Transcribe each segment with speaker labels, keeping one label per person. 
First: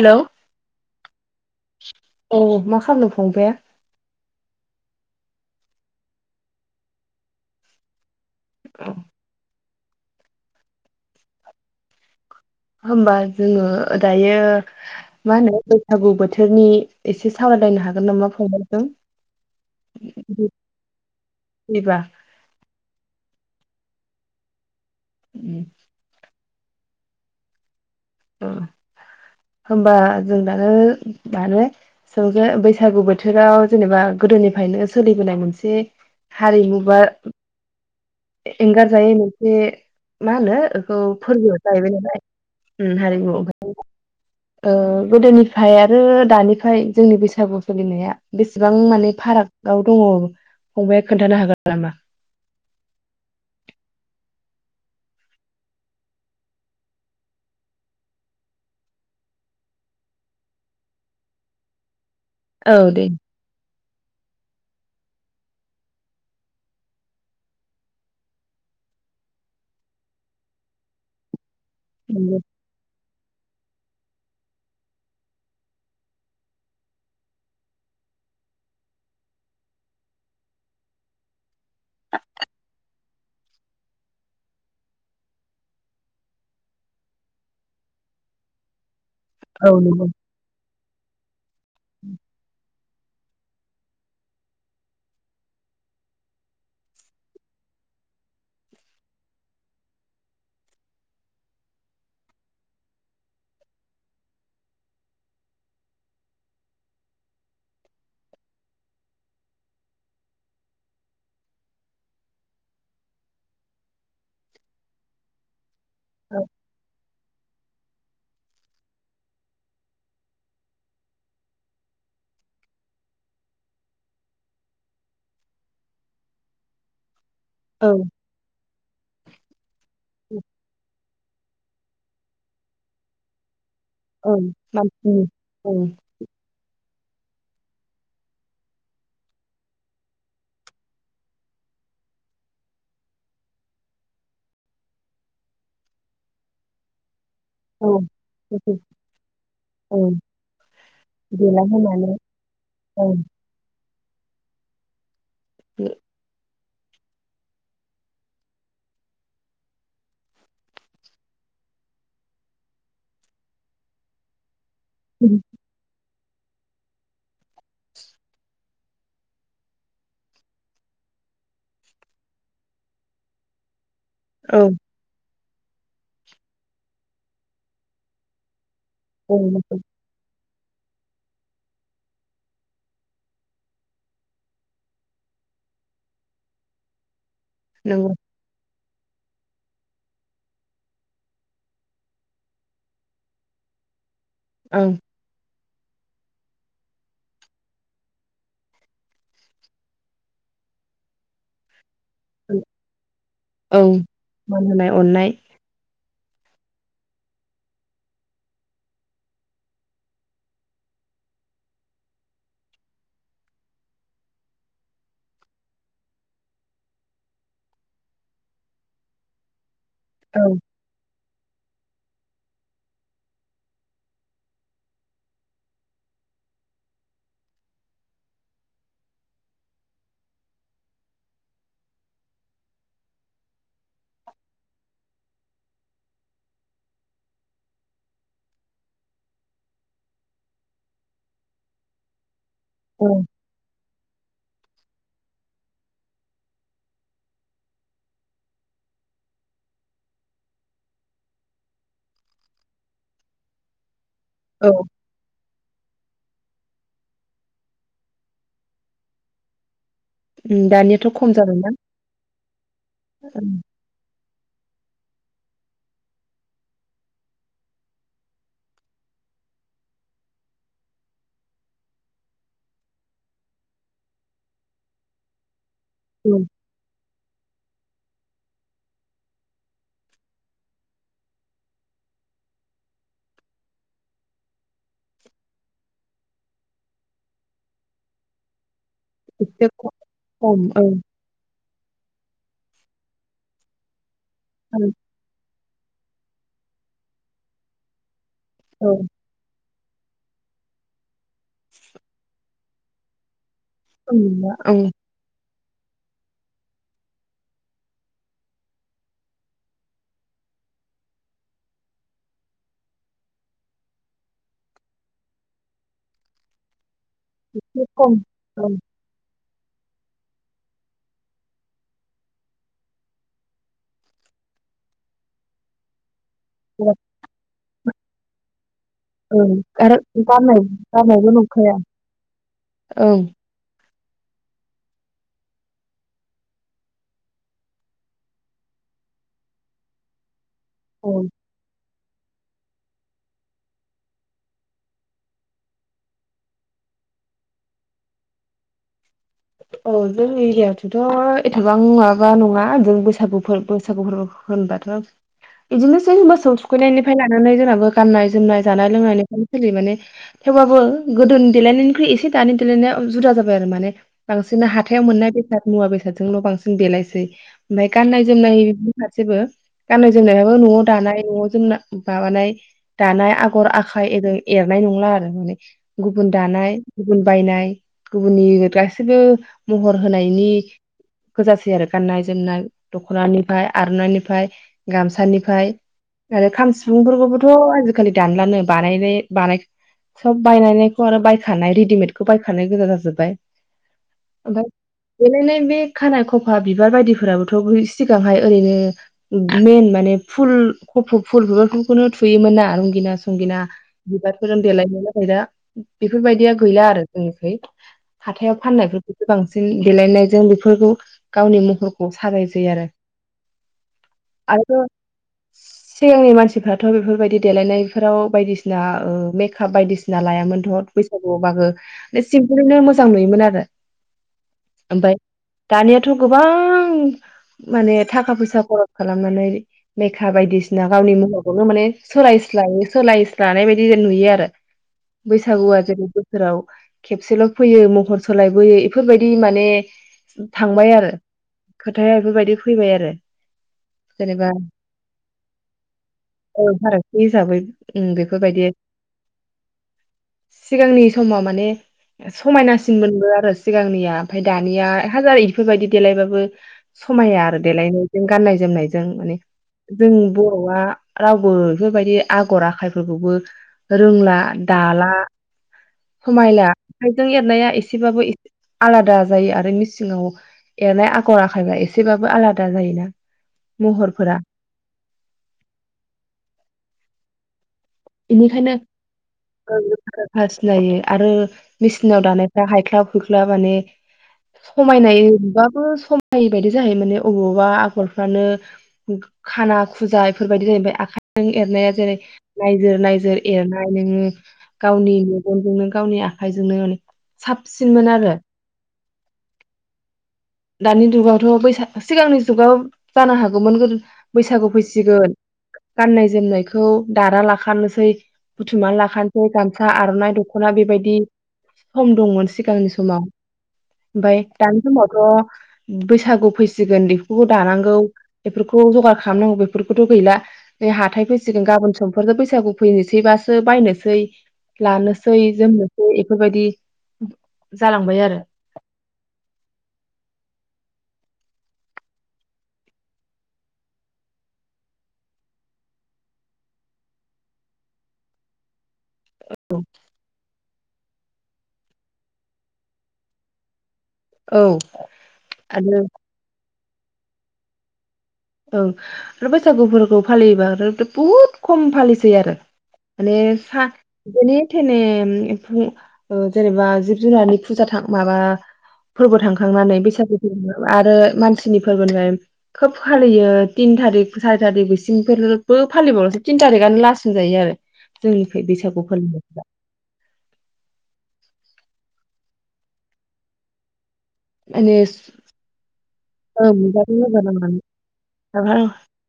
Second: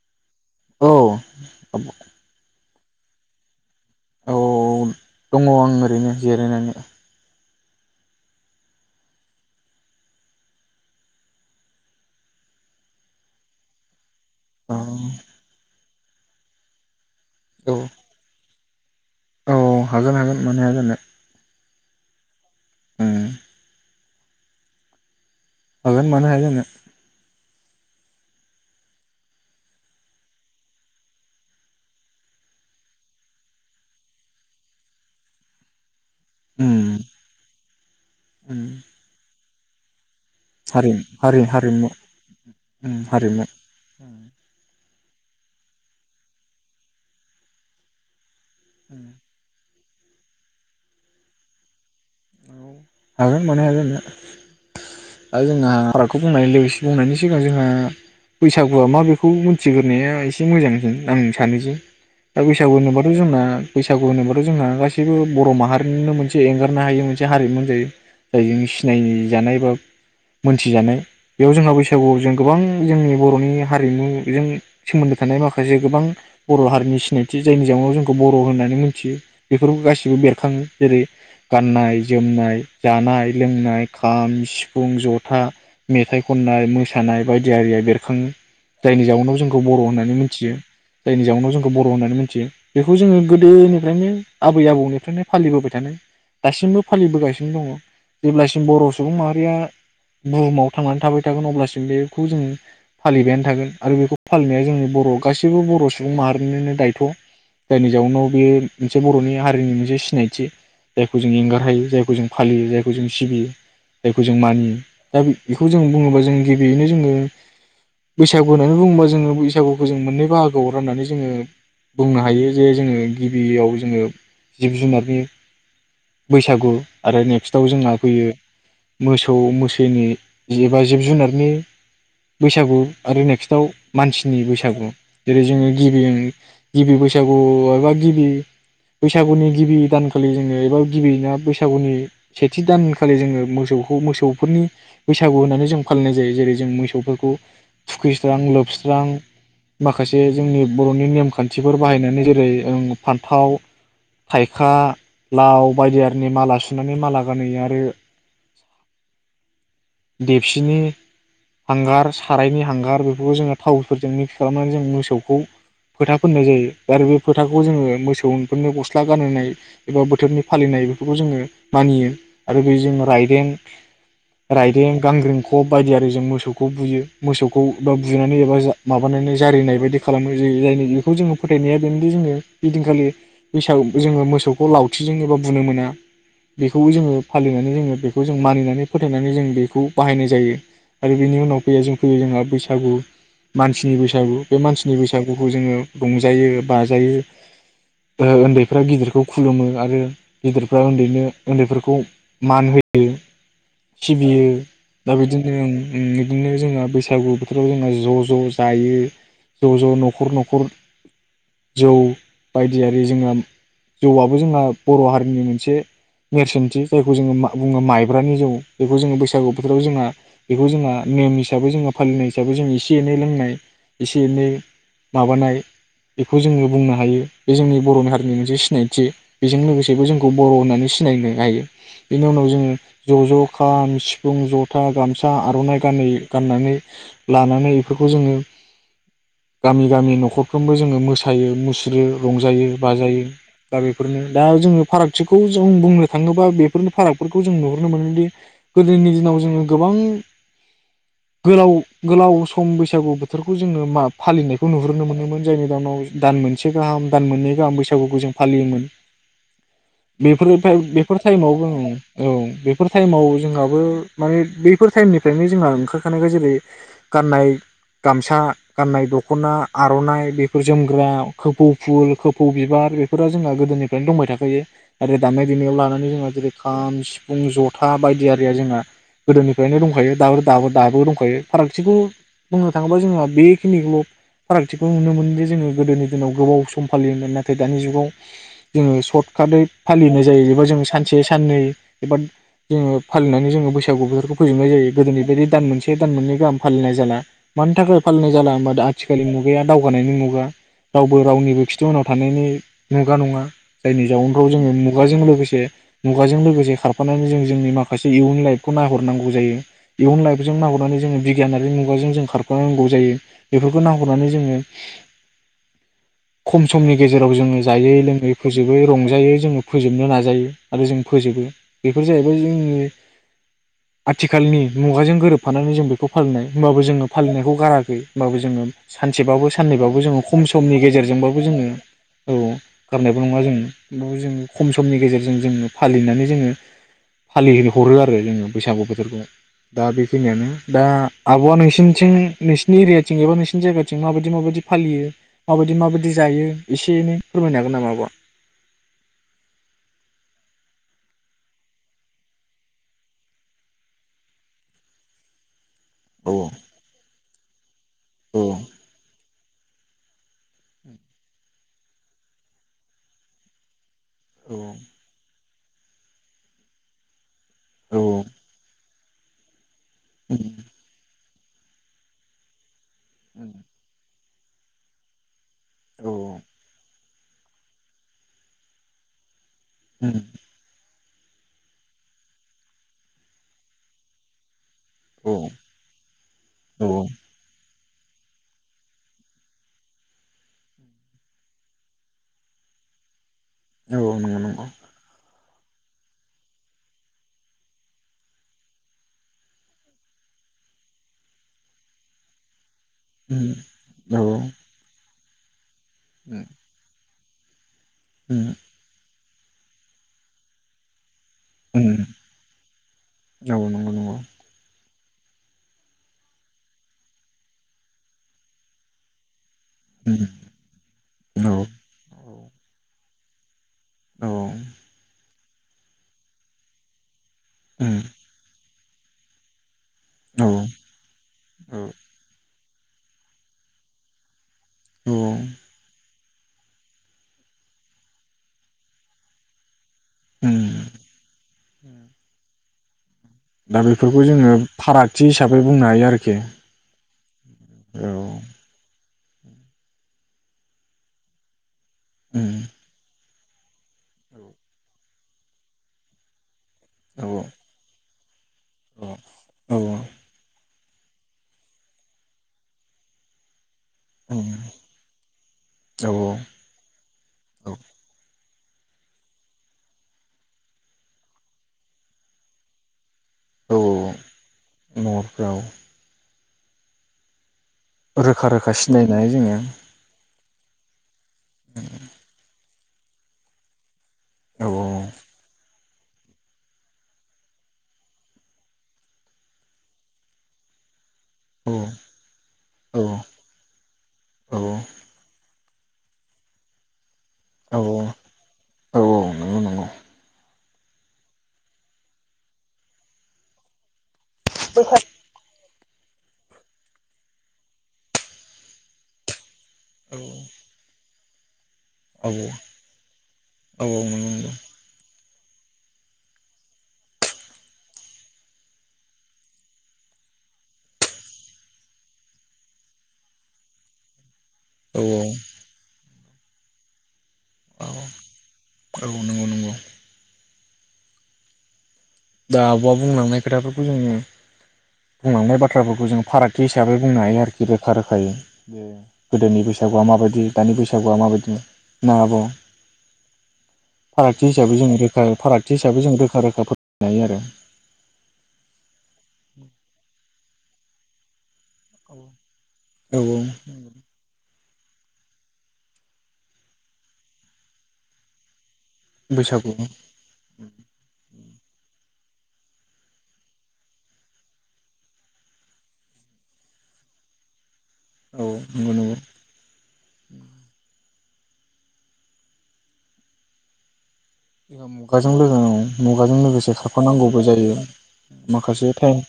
Speaker 1: Hello
Speaker 2: औ
Speaker 1: अ मा खालामदों बंफाया
Speaker 2: औ दङ आं ओरैनो जिरायनानै
Speaker 1: ओहोम होमबा जोङो दायो
Speaker 2: औ
Speaker 1: मा होनो सागु बोथोरनि एसे
Speaker 2: औ
Speaker 1: सावरायलायनो हागोन नामा फंबाय [unintelligible]
Speaker 2: औ हागोन हागोन मानो हाया जानो
Speaker 1: फ्रिबा
Speaker 2: ओम हागोन मानो हाय जानो
Speaker 1: ओ होमबा जों दानो माने जों बे बैसागु बोथोराव जेनेबा गोदोनिफ्रायनो सोलिबोनाय मोनसे
Speaker 2: उम
Speaker 1: हारिमु बा
Speaker 2: उम
Speaker 1: एंगार जायै मोन से मा होनो
Speaker 2: हारि
Speaker 1: एखौ
Speaker 2: हारि
Speaker 1: फोरबो
Speaker 2: हारिमु
Speaker 1: जाहैबाय नालाय ओम
Speaker 2: उम
Speaker 1: हारिम
Speaker 2: हारिमु
Speaker 1: ओ
Speaker 2: उम
Speaker 1: गोदोनिफ्राय आरो दानिफ्राय जोंनि बैसागु सोलिनाया बेसेबां
Speaker 2: उम
Speaker 1: माने फाराग गाव दङ फंबाया खोन्थानो हागोन नामा?
Speaker 2: औ हागोन मानो हाया जानो दा जोंहा फारागखौ बुंनाय लोगोसे बुंनायनि सिगां जोंहा बैसागुआ मा बेखौ मिथिग्रोनाया एसे मोजांसिन आं सानो जे दा बैसागु
Speaker 1: औ दे
Speaker 2: होनोबाथ जोंना बैसागु होनोब्लाथ जोंना गासि बो बर माहारिनिनो मोनसे एंगारनो हायि मोन से हारिमु होनजायो जायजों सिनाय जानायबा मोनथिजानाय बेयाव जोंहा बैसागुआव जों
Speaker 1: नंगौ
Speaker 2: गोबां जोंनि बरनि हारिमुजों सोमोन्दो थानाय माखासे गोबां बर हारिनि सिनायथि जायनि जाहोनाव जोंखौ बर होननानै मिथियो बेफोराव गासिबो बेरखाङो। जेरै गाननाय जोमनाय, जानाय, लोंनाय, खाम, सिफुं, जथा, मेथाइ खननाय, मोसानाय बायदि आरिया बेरखाङो जायनि जाउ जोंखौ
Speaker 1: औ
Speaker 2: बर
Speaker 1: नंगौ
Speaker 2: होन्नानै मोनथियो। जायनि जाउनाव जों बर होन्नानै मिथियो। बेखौ जोङो गोदोनिफ्रायनो आबै आबौनिफ्रायनो फालिबोबाय थानाय दासिमबो फालिबोगासिनो दङ जेब्लासिम बर सुबुं माहारिया बुहुमाव थांनानै थाबाय थागोन अब्लासिम बेखौ जों फालिबायानो थागोन आरो बेखौ फालिनाया जोंनि बर गासैबो बर सुबुं माहारिनिनो दायथ जायनि जाउनाव बे मोनसे बरनि हारिनि मोनसे सिनायथि जायखौ जों एंगार हायो जायखौ जों फालियो जायखौ जों सिबियो जायखौजों मानियो दा खौ जों बुंङो बा जों
Speaker 1: औ
Speaker 2: गिबियै नो जोंङो बैसागु होननानै बुङोबा जोङो बैसागुखौ जों मोननै बाहागोआव राननानै जोङो बुंनो हायो जे जोङो गिबियाव जोङो जिब जुनारनि बैसागु आरो नेक्स्ट आव
Speaker 1: औ
Speaker 2: जोंहा फैयो मोसौ मैसोनि जेबा जिब जुनारनि नि बैसागु आरो नेक्स्टआव
Speaker 1: औ
Speaker 2: मानसिनि बैसागु
Speaker 1: मानसिनि
Speaker 2: जेरै जोङो
Speaker 1: औ
Speaker 2: गिबि गिबि बैसागु एबा गिबि बैसागुनि गिबि दानखालि जोङो एबा गिबियै ना बैसागुनि सेथि दानखालि जोङो मोसौखौ मोसौफोरनि बैसागु होननानै जों फालिनाय जायो जेरै जों मोसौफोरखौ
Speaker 1: औ
Speaker 2: थुखैस्रां लोबस्रां
Speaker 1: औ
Speaker 2: माखासे जोंनि बरनि नेम खान्थिफोर
Speaker 1: देलायहोनानै
Speaker 2: बाहायनानै जेरै जों
Speaker 1: औ
Speaker 2: फान्थाव थायखा लाव। बायदि आरिनि माला सु सुनानै माला गानैहोयो आरो देबसिनि हांगार सारायनि हांगार बेफोरखौ जोङो थावफोरजों मिक्स खालामनानै जों मोसौखौ फोथा फुननाय जायो आरो बे फोथाखौ जोङो मोसौफोरनो गस्ला गानहोनाय एबा बोथोरनि। फालिनाय बेफोरखौ जोङो मानियो आरो बे जों रायदेंग।
Speaker 1: औ
Speaker 2: रायदें गांग्रिख खब बायदि आरोजो मोसौखौ बुयो मोसौखौ बा बुनानै एबा जा।
Speaker 1: औ
Speaker 2: माबानानै जारिनाय बायदि खालामो। जायनि बेखौ जोङो फोथायनाया बेनोदि जोङो बिदिनखालि बैसागु जोङो मोसौखौ लावथिजों एबा। बुनो मोना बेखौबो जोङो। फालिनानै जोङो
Speaker 1: नंगौ
Speaker 2: बेखौ जों मानिनानै। फोथायनानै जों बेखौ बाहायनाय जायो आरो बेनि उनाव फैयो जों फैयो जोंहा बैसागु मानसिनि बैसागु [inaudible] बैसागु बे
Speaker 1: औ
Speaker 2: मानसिनि बैसागुखौ जोङो रंजायो बाजायो ओ उन्दैफ्रा गिदिरखौ खुलुमो आरो गिदिरफ्रा उन्दैनो उन्दैफोरखौ मान होयो
Speaker 1: औ
Speaker 2: सिबियो
Speaker 1: मान होनाय
Speaker 2: दा
Speaker 1: अननाय
Speaker 2: बिदिनो [inaudible] उम बिदिनो जोंहा बैसागु बोथोराव जोंना ज ज जायो ज ज नखर नखर जौ बायदियारि जोंङो जौआबो जोंहा बर हारि जोंनि मोनसे नेरसोनथि जायखौ जोङो माइ बुङो माइब्रानि जौ बेखौ जोङो बैसागु बोथोराव जोंहा
Speaker 1: औ
Speaker 2: बेखौ जोंहा नेम हिसाबै जोङो फालिनाय हिसाबै जों एसे एनै लोंनाय एसे एनै माबानाय बेखौ जोङो बुंनो हायो बे जोंनि बरनि हारिनि मोनसे सिनायथि बेजों लोगोसे बेबो जोंखौ बर होननानै सिनायनो हायो बेनि उनाव जोङो ज ज खाम सिफुं जथा गामसा आरनाय गानै गाननानै लानानै इफोरखौ जोङो गामि गामि नखरफ्रोमबो जोङो मोसायो मुसुरो रंजा [inaudible] रंजायो
Speaker 1: औ
Speaker 2: बाजायो दा बेफोरनो दा जों फारागथिखौ जों बुंनो थाङोबा बेफोरनि फारागफोरखौ जों नुहुरनो मोनोदि गोदोनि दिनाव जोङो गोबां गोलाव गोलाव सम बैसागु बोथोरखौ जोङो माब [inaudible] फालिनायखौ
Speaker 1: औ
Speaker 2: नुहुरनो मोनोमोन जायनि [inaudible] नाव दान मोनसे गाहाम दान मोननै गाहाम बैसागुखौ जों फालियोमोन बेफोर
Speaker 1: उम
Speaker 2: [inaudible]
Speaker 1: दानियाथ'
Speaker 2: बेफोर
Speaker 1: खम
Speaker 2: टाइमाव
Speaker 1: जाबायना
Speaker 2: जों औ बेफोर टाइमाव
Speaker 1: औ
Speaker 2: जोंहाबो माने बेफोर टाइमनि बेफोरनि जोंहा ओंखारखानायखौ जेरै गाननाय गामसा गाननाय दखना आरनाइ बेफोर जोमग्रा खोफौ फुल खोफौ बिबार बेफोरा जोंहा गोदोनिफ्रायनो दंबाय था [inaudible] [inaudible] आरो दानाय देनायाव लु [inaudible] नानै जोंहा
Speaker 1: औ
Speaker 2: जेरै खाम सिफुं ज [inaudible] खथा बायदियारिया जोंहा गोदोनिफ्रायनो दंखायो दाबो दाबो दाबो दंखायो फारागथिखौ बुंनो थाङोबा जोंहा बेखिनिखौल फारागथिखौ नुनो मोनोदि जोङो गोदोनि दिनाव गोबाव सम फालियोमोन नाथाय दानि जुगाव जोङो [inaudible] खादै
Speaker 1: एसे खम
Speaker 2: फालिनाय जायो
Speaker 1: औ
Speaker 2: बेखौ जों
Speaker 1: औ
Speaker 2: सानसे साननै एबा जोङो फालिनानै जोङो बैसागु बेफोरखौ फोजोबनाय जायो गोदोनि बायदि दान मोनसे [inaudible] दान मोननै गाहाम फालिनाय जाला मानिथाखाय फालिनाय [inaudible] जाला होनबा दा
Speaker 1: औ
Speaker 2: आथिखाल मुगाया दा [inaudible] [inaudible] गानायनि मुगा रावबो रावनिबो खिथि उनाव थानायनि मुगा नङा जाय [inaudible]
Speaker 1: खम
Speaker 2: बेयावनोथ
Speaker 1: नंला औ
Speaker 2: जोङो मुगाजों लोगोसे मुगाजों लोगोसे खारफानानै जों जोंनि माखासे इयुन लाइफखौ नाहरनांगौ जायो इयुन लाइफ जों नाहरनानै जोङो बिगियानारि मुगाजों जों खारफानांगौ जायो बेफोरखौ नाहरनानै जोङो खम समनि गेजेराव जोङो
Speaker 1: एसे
Speaker 2: जायै
Speaker 1: खम
Speaker 2: लोङै
Speaker 1: औ
Speaker 2: फोजोब रंजायो जोङो फोजोबनो नाजायो आरो जों फोजोबो बेफोर जाहैबाय जोंनि आथिखालनि मुगाजों गोरोबफानानै जों बेखौ फालिनाय होमबाबो जोङो फालिनायखौ गाराखै होमबाबो जोङो
Speaker 1: औ
Speaker 2: सानसेबाबो
Speaker 1: आरो
Speaker 2: साननैबाबो जोङो खम
Speaker 1: गारनाय
Speaker 2: समनि
Speaker 1: गारनायबो
Speaker 2: गेजेरजोंबाबो जोङो
Speaker 1: नंखाया
Speaker 2: औ
Speaker 1: औ
Speaker 2: गारनायबो नङा जोङो। [unintelligible] जोङो खम समनि गेजेरजों जोङो फालिनानै जोङो फालि हरो आरो जोङो बैसागु बोथोरखौ दा बेखिनियानो। दा
Speaker 1: औ
Speaker 2: आबआ नोंसि थिंङै नोंसिनि एरियाथिं एबा नोंसिनि जायगाथिं माबायदि माबायदि फालियो माबायदि माबायदि जायो एसे एनै फोरमायनो हागोन नामा आब'आ?
Speaker 1: औ जों एरियाथिंथ एथबां माबा नङा जों बैसागु फोरबो बैसागु फोरबो होनबाथ इदिनोसै मोसौ थुखैनायनिफ्राय लानानै जोंनाबो गाननाय
Speaker 2: औ
Speaker 1: जोमनाय जानाय लोंनायनि [inaudible] [unintelligible] माने थेवबाबो गोदोनि देलायनायनिख्रुइ एसे दानि देलायनाया जुदा जाबाय आरो माने
Speaker 2: औ
Speaker 1: बांसिन हाथायाव मोननाय बेसाद मुवा बेसादजोंल बांसिन देलायसै। ओमफाय‌
Speaker 2: औ
Speaker 1: गाननाय जोमनाय गासिबो गाननाय जोमनायाबो नआव दानाय नआव जोंना बाबानाय दानाय आगर आखाइ एरै एरनाय नंला आरो माने
Speaker 2: औ
Speaker 1: गुबुन दानाय गुबुन बायनाय गुबुननि [unintelligible] [unintelligible] महर होनायनि गोजासै आरो गाननाय जोमनाय दखनानिफाय आरनाइनिफाय
Speaker 2: औ
Speaker 1: गामसानिफाय‌ आरो खाम
Speaker 2: औ
Speaker 1: सिफुंफोरखौबोथ आजि खालि दानलानो बानायनाय बानाय सब बायनानायखौ आरो बायखानाय रेडिमेदखौ बायखानाय गोजा जाजोब्बाय।
Speaker 2: औ नंगौ
Speaker 1: ओमफाय
Speaker 2: नंगौ
Speaker 1: देलायनाय बे खानाय खफा बिबार बायदिफोराबोथ सिगांहाय ओरैनो मेइन माने फुल खफ फुल बिबारफोरखौनो थुयोमोन ना रंगिना
Speaker 2: औ
Speaker 1: संगिना बिबारफोरजों देलायोमोन । [unintelligible] बेफोरबायदिया गैला आरो। [unintelligible]
Speaker 2: उम
Speaker 1: हाथायाव [unintelligible] बांसिन देलायनायजों बेफोरखौ गावनि महरखौ साजायसै आरो
Speaker 2: नंगौ नंगौ औ
Speaker 1: [unintelligible] सिगांनि मानसिफ्राथ बेफोरबायदि देलायनायफोराव बायदिसिना ओ मेक। काफ बायदिसिना लायामोनथ‌ बैसागुआव बाहो सिम्पोलैनो मोस जां नुयोमोन आरो। [unintelligible]
Speaker 2: औ
Speaker 1: ओमफाय। दानियाथ गोबां। माने थाखा फैसा [unintelligible] खालामनानै। लेखा बायदिसिना गावनि महरखौनो माने
Speaker 2: औ
Speaker 1: सोलायस दायो सोलायस्लानाय बायदि नुयो आरो।
Speaker 2: औ
Speaker 1: बैसागुआ जेरै बो सोरोव खेबसेल फैयो महर। सोलायबोयो बेफोरबायदि माने। थांबाय आरो खोथाया बेफोरबायदि। फैबाय आरो।
Speaker 2: दा बेफोरखौ
Speaker 1: जेनेबा
Speaker 2: जोङो फारागथि हिसाबै बुंनो हायो आरोखि
Speaker 1: औ फारागथि हिसाबै उम
Speaker 2: औ।
Speaker 1: बेफोरबायदि सिगांनि समाव माने।
Speaker 2: उम
Speaker 1: समायनासिन मोन आरो। सिगांनिया ओमफ्राय दानिया। हाजार इफोरबायदि देलायबाबो।
Speaker 2: औ
Speaker 1: समाया आरो देलायनो। जों गाननाय- जोमनायजों माने
Speaker 2: उम
Speaker 1: जों बर'आ! रावबो बेफोरबायदि आगर आखायफोरखौबो। रोंला
Speaker 2: औ
Speaker 1: दाला
Speaker 2: औ
Speaker 1: समायला आखाइजों एरनाया एसे। आलादा जायो आरो मिसिङाव एरनाय आगर आखाइबा एसेबाबो आलादा जायो ना।
Speaker 2: औ नफोराव। रोखा रोखा सिनायनाय जोङो।
Speaker 1: हास्लायो। आरो मेसिनाव दानायफ्रा हाइ। होख्ला माने।
Speaker 2: औ
Speaker 1: समायनाय नुबाबो। समायै बायदि जाहैयो माने अबावबा आगरफ्रानो खाना खुजा बेफोरबायादि जायो आमफ्राय आखाइ जों
Speaker 2: औ
Speaker 1: एरनाया जेरै नायजोर
Speaker 2: औ
Speaker 1: नायजोर एरनाय नोङो गावनि गननि गावनि आखाइजोंनो
Speaker 2: औ
Speaker 1: साबसिनमोन आरो
Speaker 2: औ औ नंगौ नंगौ
Speaker 1: दानि दुगावथ' बैसाग सिगांनि जुगाव जानो हागौमोन गोदो बैसागु फैसिगोन गाननाय जोमनायखौ दाना लाखानोसै बुथुमनानै लाखानोसै गामसा
Speaker 2: औ
Speaker 1: आरनाइ दखना बेबायदि सम
Speaker 2: औ
Speaker 1: दंमोन सिगांनि समाव
Speaker 2: नंगौ
Speaker 1: ओमफाय
Speaker 2: नंगौ
Speaker 1: दानि समावथ' बैसागु फैसिगोन बेफोरखौ दानांगौ बेफोरखौ जगार खालामनांगौ बेफोरखौथ' गैला नै हाथाय फैसिगोन गाबोन समफोरनो बैसागु फैनोसैबासो बायनोसै
Speaker 2: औ
Speaker 1: लानोसै जोमनोसै बेफोरबायदि
Speaker 2: औ
Speaker 1: जालांबाय आरो
Speaker 2: औ नंगौ नंगौ दा आब'आ बुंलांनाय खोथाफोरखौ जोङो बुंलांनाय बाथ्राफोरखौ जों फारागथि हिसाबै बुंनो हायो आरोखि रोखा रोखायै ब गोदोनि बैसागुआ माबाय दानि बैसाग बैसागुआ माबायदि [unintelligible] फारागथि
Speaker 1: औ
Speaker 2: हिसाबै जों रोखा फागथि
Speaker 1: आरो
Speaker 2: हिसाबै जों रोखा रोखाफोर जायो आरो
Speaker 1: औ आरो बैसागुफोरखौ फालियोबा आरो बहुत खम
Speaker 2: औ
Speaker 1: फालिसै आरो
Speaker 2: औ
Speaker 1: माने सा माने थेनेन एफोरनि जेनेबा जिब जुनारनि फुजा थां माबा फोरबो
Speaker 2: बैसागु
Speaker 1: थांखांनानै बैसागु फोर आरो मानसिनि फोरबोनिफ्राय खोब फालियो तिन थारिख सारि थारिख बिसिंफोरबो फालिबावसै तिन थारिखआनो लास्ट होनजायो आरो ।
Speaker 2: औ
Speaker 1: जोंनिफ्राय
Speaker 2: नंगौ
Speaker 1: बैसागु
Speaker 2: नंगौ
Speaker 1: फालिनायखौ
Speaker 2: मुगाजों औ मुगाजों लोगोसे खारफानांगौबो
Speaker 1: माने
Speaker 2: जायो माखासे थाइम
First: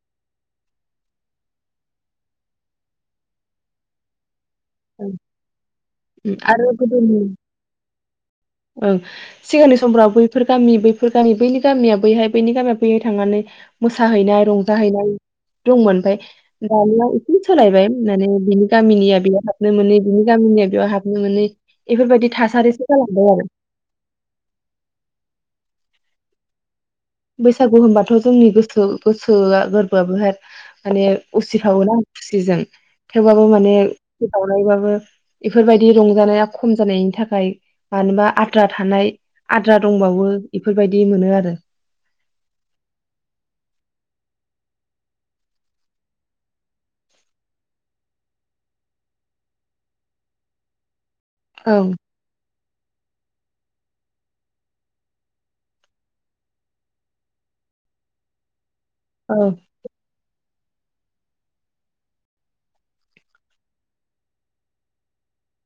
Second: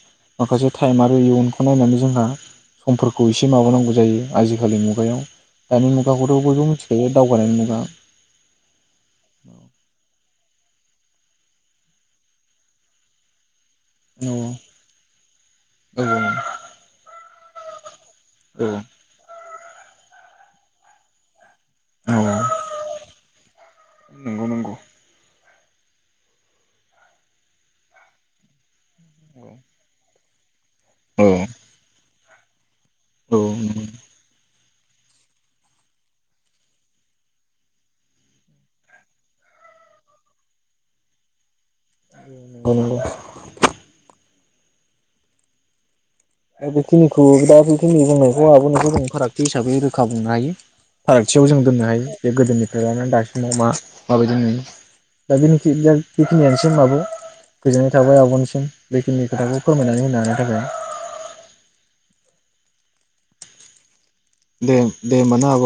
Speaker 2: माखासे थाइम आरो इयुन बेखौ नायनानै जोंहा समफोरखौ एसे माबानांगौ जायो आजिखालि मुगायाव दानि मुगाखौथ'
Speaker 1: आरो
Speaker 2: बयबो मिथिखायो
Speaker 1: गोदोनि
Speaker 2: दावगानायनि मुगा
Speaker 1: ओं सिगांनि समफ्राव बैफोर गामि बैफोर गामि बैनि गामिया बैहाय बैनि गामिया बैहाय थांनानै
Speaker 2: औ
Speaker 1: मोसाहैनाय रंजाहैनाय दंमोन
Speaker 2: औ
Speaker 1: ओमफ्राय दानिया एसे सोलायबाय फैनानै
Speaker 2: औ
Speaker 1: बिनि गामिनिया बियाव हाबफै हाबनो मोनै बिनि गामिनिया बेयाव हाबनो मोनै बेफोरबायदि
Speaker 2: औ
Speaker 1: थासारिसो जालां-
Speaker 2: नंगौ नंगौ
Speaker 1: बैसागु होनबाथ जोंनि गोसो
Speaker 2: औ
Speaker 1: गोसोआ गोरबोआबो हाय माने उसिफावोना खुसिजों
Speaker 2: औ
Speaker 1: थेवबाबो माने
Speaker 2: नंगौ
Speaker 1: मायबाबो बेफोरबायदि रंजानाया खम जानायनि थाखाय मानोबा आद्रा थानाय आद्रा दंबावो बेफोरबायदि मोनो आरो
Speaker 2: औ नंगौ दा बेखिनिखौ दा बेखिनि बुंनायखौ आंहाबो नखर फारागथि हिसाबै रोखा बुंनो हायो फारागथियाव जों
Speaker 1: औ
Speaker 2: दोननो हायो बे गोदोनि ओमफ्रायानो दासिमाव मा माबायदि नो दा बेखि बेखिनियानोसै आब गोजोननाय थाबाय आबनिसिम बेखिनि
Speaker 1: औ
Speaker 2: खोथाखौ फोरमायनानै होनो आरो [unintelligible] देम दे होनबा ना आब